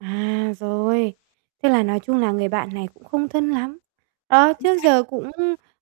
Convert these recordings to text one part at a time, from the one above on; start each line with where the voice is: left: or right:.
right: À, rồi, thế là nói chung là người bạn này cũng không thân lắm. Á,
left: Chính
right: trước
left: xác.
right: giờ cũng,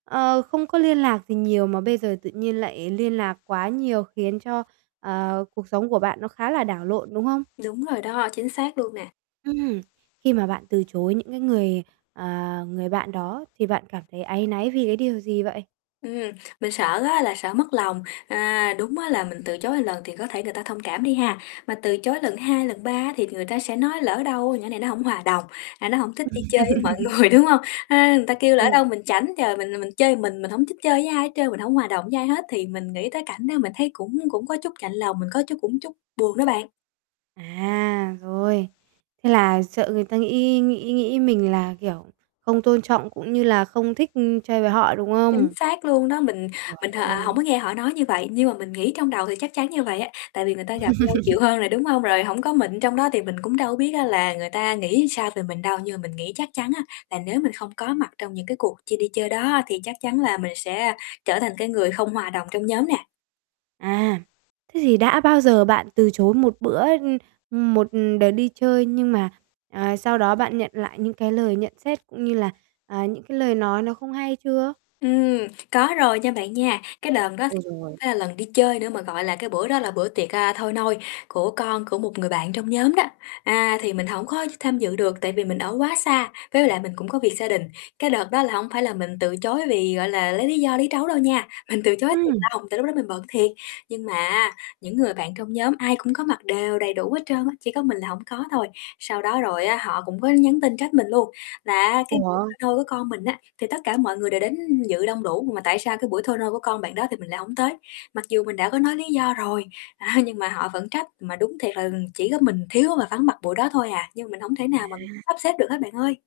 right: ờ, không có liên lạc gì nhiều mà bây giờ tự nhiên lại liên lạc quá nhiều khiến cho, ờ, cuộc sống của bạn nó khá là đảo lộn, đúng không?
left: Đúng rồi đó, chính xác luôn nè.
right: Ừm. Khi mà bạn từ chối những cái người, à, người bạn đó thì bạn cảm thấy áy náy vì cái điều gì vậy?
left: Ừm, mình sợ á là sợ mất lòng. À, đúng á là mình từ chối một lần thì có thể người ta thông cảm đi ha, mà từ chối lần 2, lần 3 á, thì người ta sẽ nói: "Lỡ đâu nhỏ này nó hổng hòa đồng, à, nó hổng thích đi chơi với mọi người", đúng hông? Ha, người ta kêu lỡ
right: Ừm.
left: đâu mình chảnh, trời, mình là mình chơi mình, mình hổng thích chơi với ai hết trơn, mình hổng hòa đồng với ai hết. Thì mình nghĩ tới cảnh đó mình thấy cũng cũng có chút chạnh lòng, mình có chút cũng chút buồn đó bạn.
right: À, rồi, thế là sợ người ta nghĩ nghĩ nghĩ mình là, kiểu, không tôn trọng cũng như là không thích, ưm, chơi với họ, đúng
left: Chính
right: không?
left: xác luôn đó, mình
right: Giời
left: mình h à, hổng
right: ơi!
left: có nghe họ nói như vậy, nhưng mà mình nghĩ trong đầu thì chắc chắn như vậy á. Tại vì người ta gặp nhau nhiều hơn rồi, đúng hông? Rồi hổng có mình trong đó thì mình cũng đâu có biết á là người ta nghĩ sao về mình đâu, nhưng mình nghĩ chắc chắn á, là nếu mình không có mặt trong những cái cuộc chi đi chơi đó á, thì chắc chắn là mình sẽ trở thành cái người không hòa đồng trong nhóm nè.
right: À, thế thì đã bao giờ bạn từ chối một bữa ưm, ừm, một đợt đi chơi nhưng mà, à, sau đó bạn nhận lại những cái lời nhận xét cũng như là, à, những cái lời nói nó không hay chưa?
left: Ừm, có rồi nha bạn nha, cái đờn đó hổng
right: Ôi giời!
left: phải là lần đi chơi nữa mà, gọi là, cái bữa đó là bữa tiệc, à, thôi nôi của con của một người bạn trong nhóm đó. À, thì mình hổng có tham dự được tại vì mình ở quá xa, với lại mình cũng có việc gia đình. Cái đợt đó là hổng phải là mình từ chối vì, gọi là, lấy lý do lý trấu đâu nha, mình từ chối thiệt
right: Ừm.
left: lòng, tại lúc đó mình bận thiệt. Nhưng mà á, những người bạn trong nhóm ai cũng có mặt đều đầy đủ hết trơn á, chỉ có mình là hổng có thôi. Sau đó rồi á, họ cũng có nhắn tin trách mình luôn là á, cái buổi thôi
right: Ủa?
left: nôi của con mình á, thì tất cả mọi người đều đến dự đông đủ, mà tại sao cái buổi thôi nôi của con bạn đó thì mình lại hổng tới. Mặc dù mình đã có nói lý do rồi, a, nhưng mà họ vẫn trách, mà đúng thiệt là chỉ có mình thiếu và vắng mặt buổi đó thôi à, nhưng mình hổng thể nào mà mình
right: À.
left: sắp xếp được hết bạn ơi.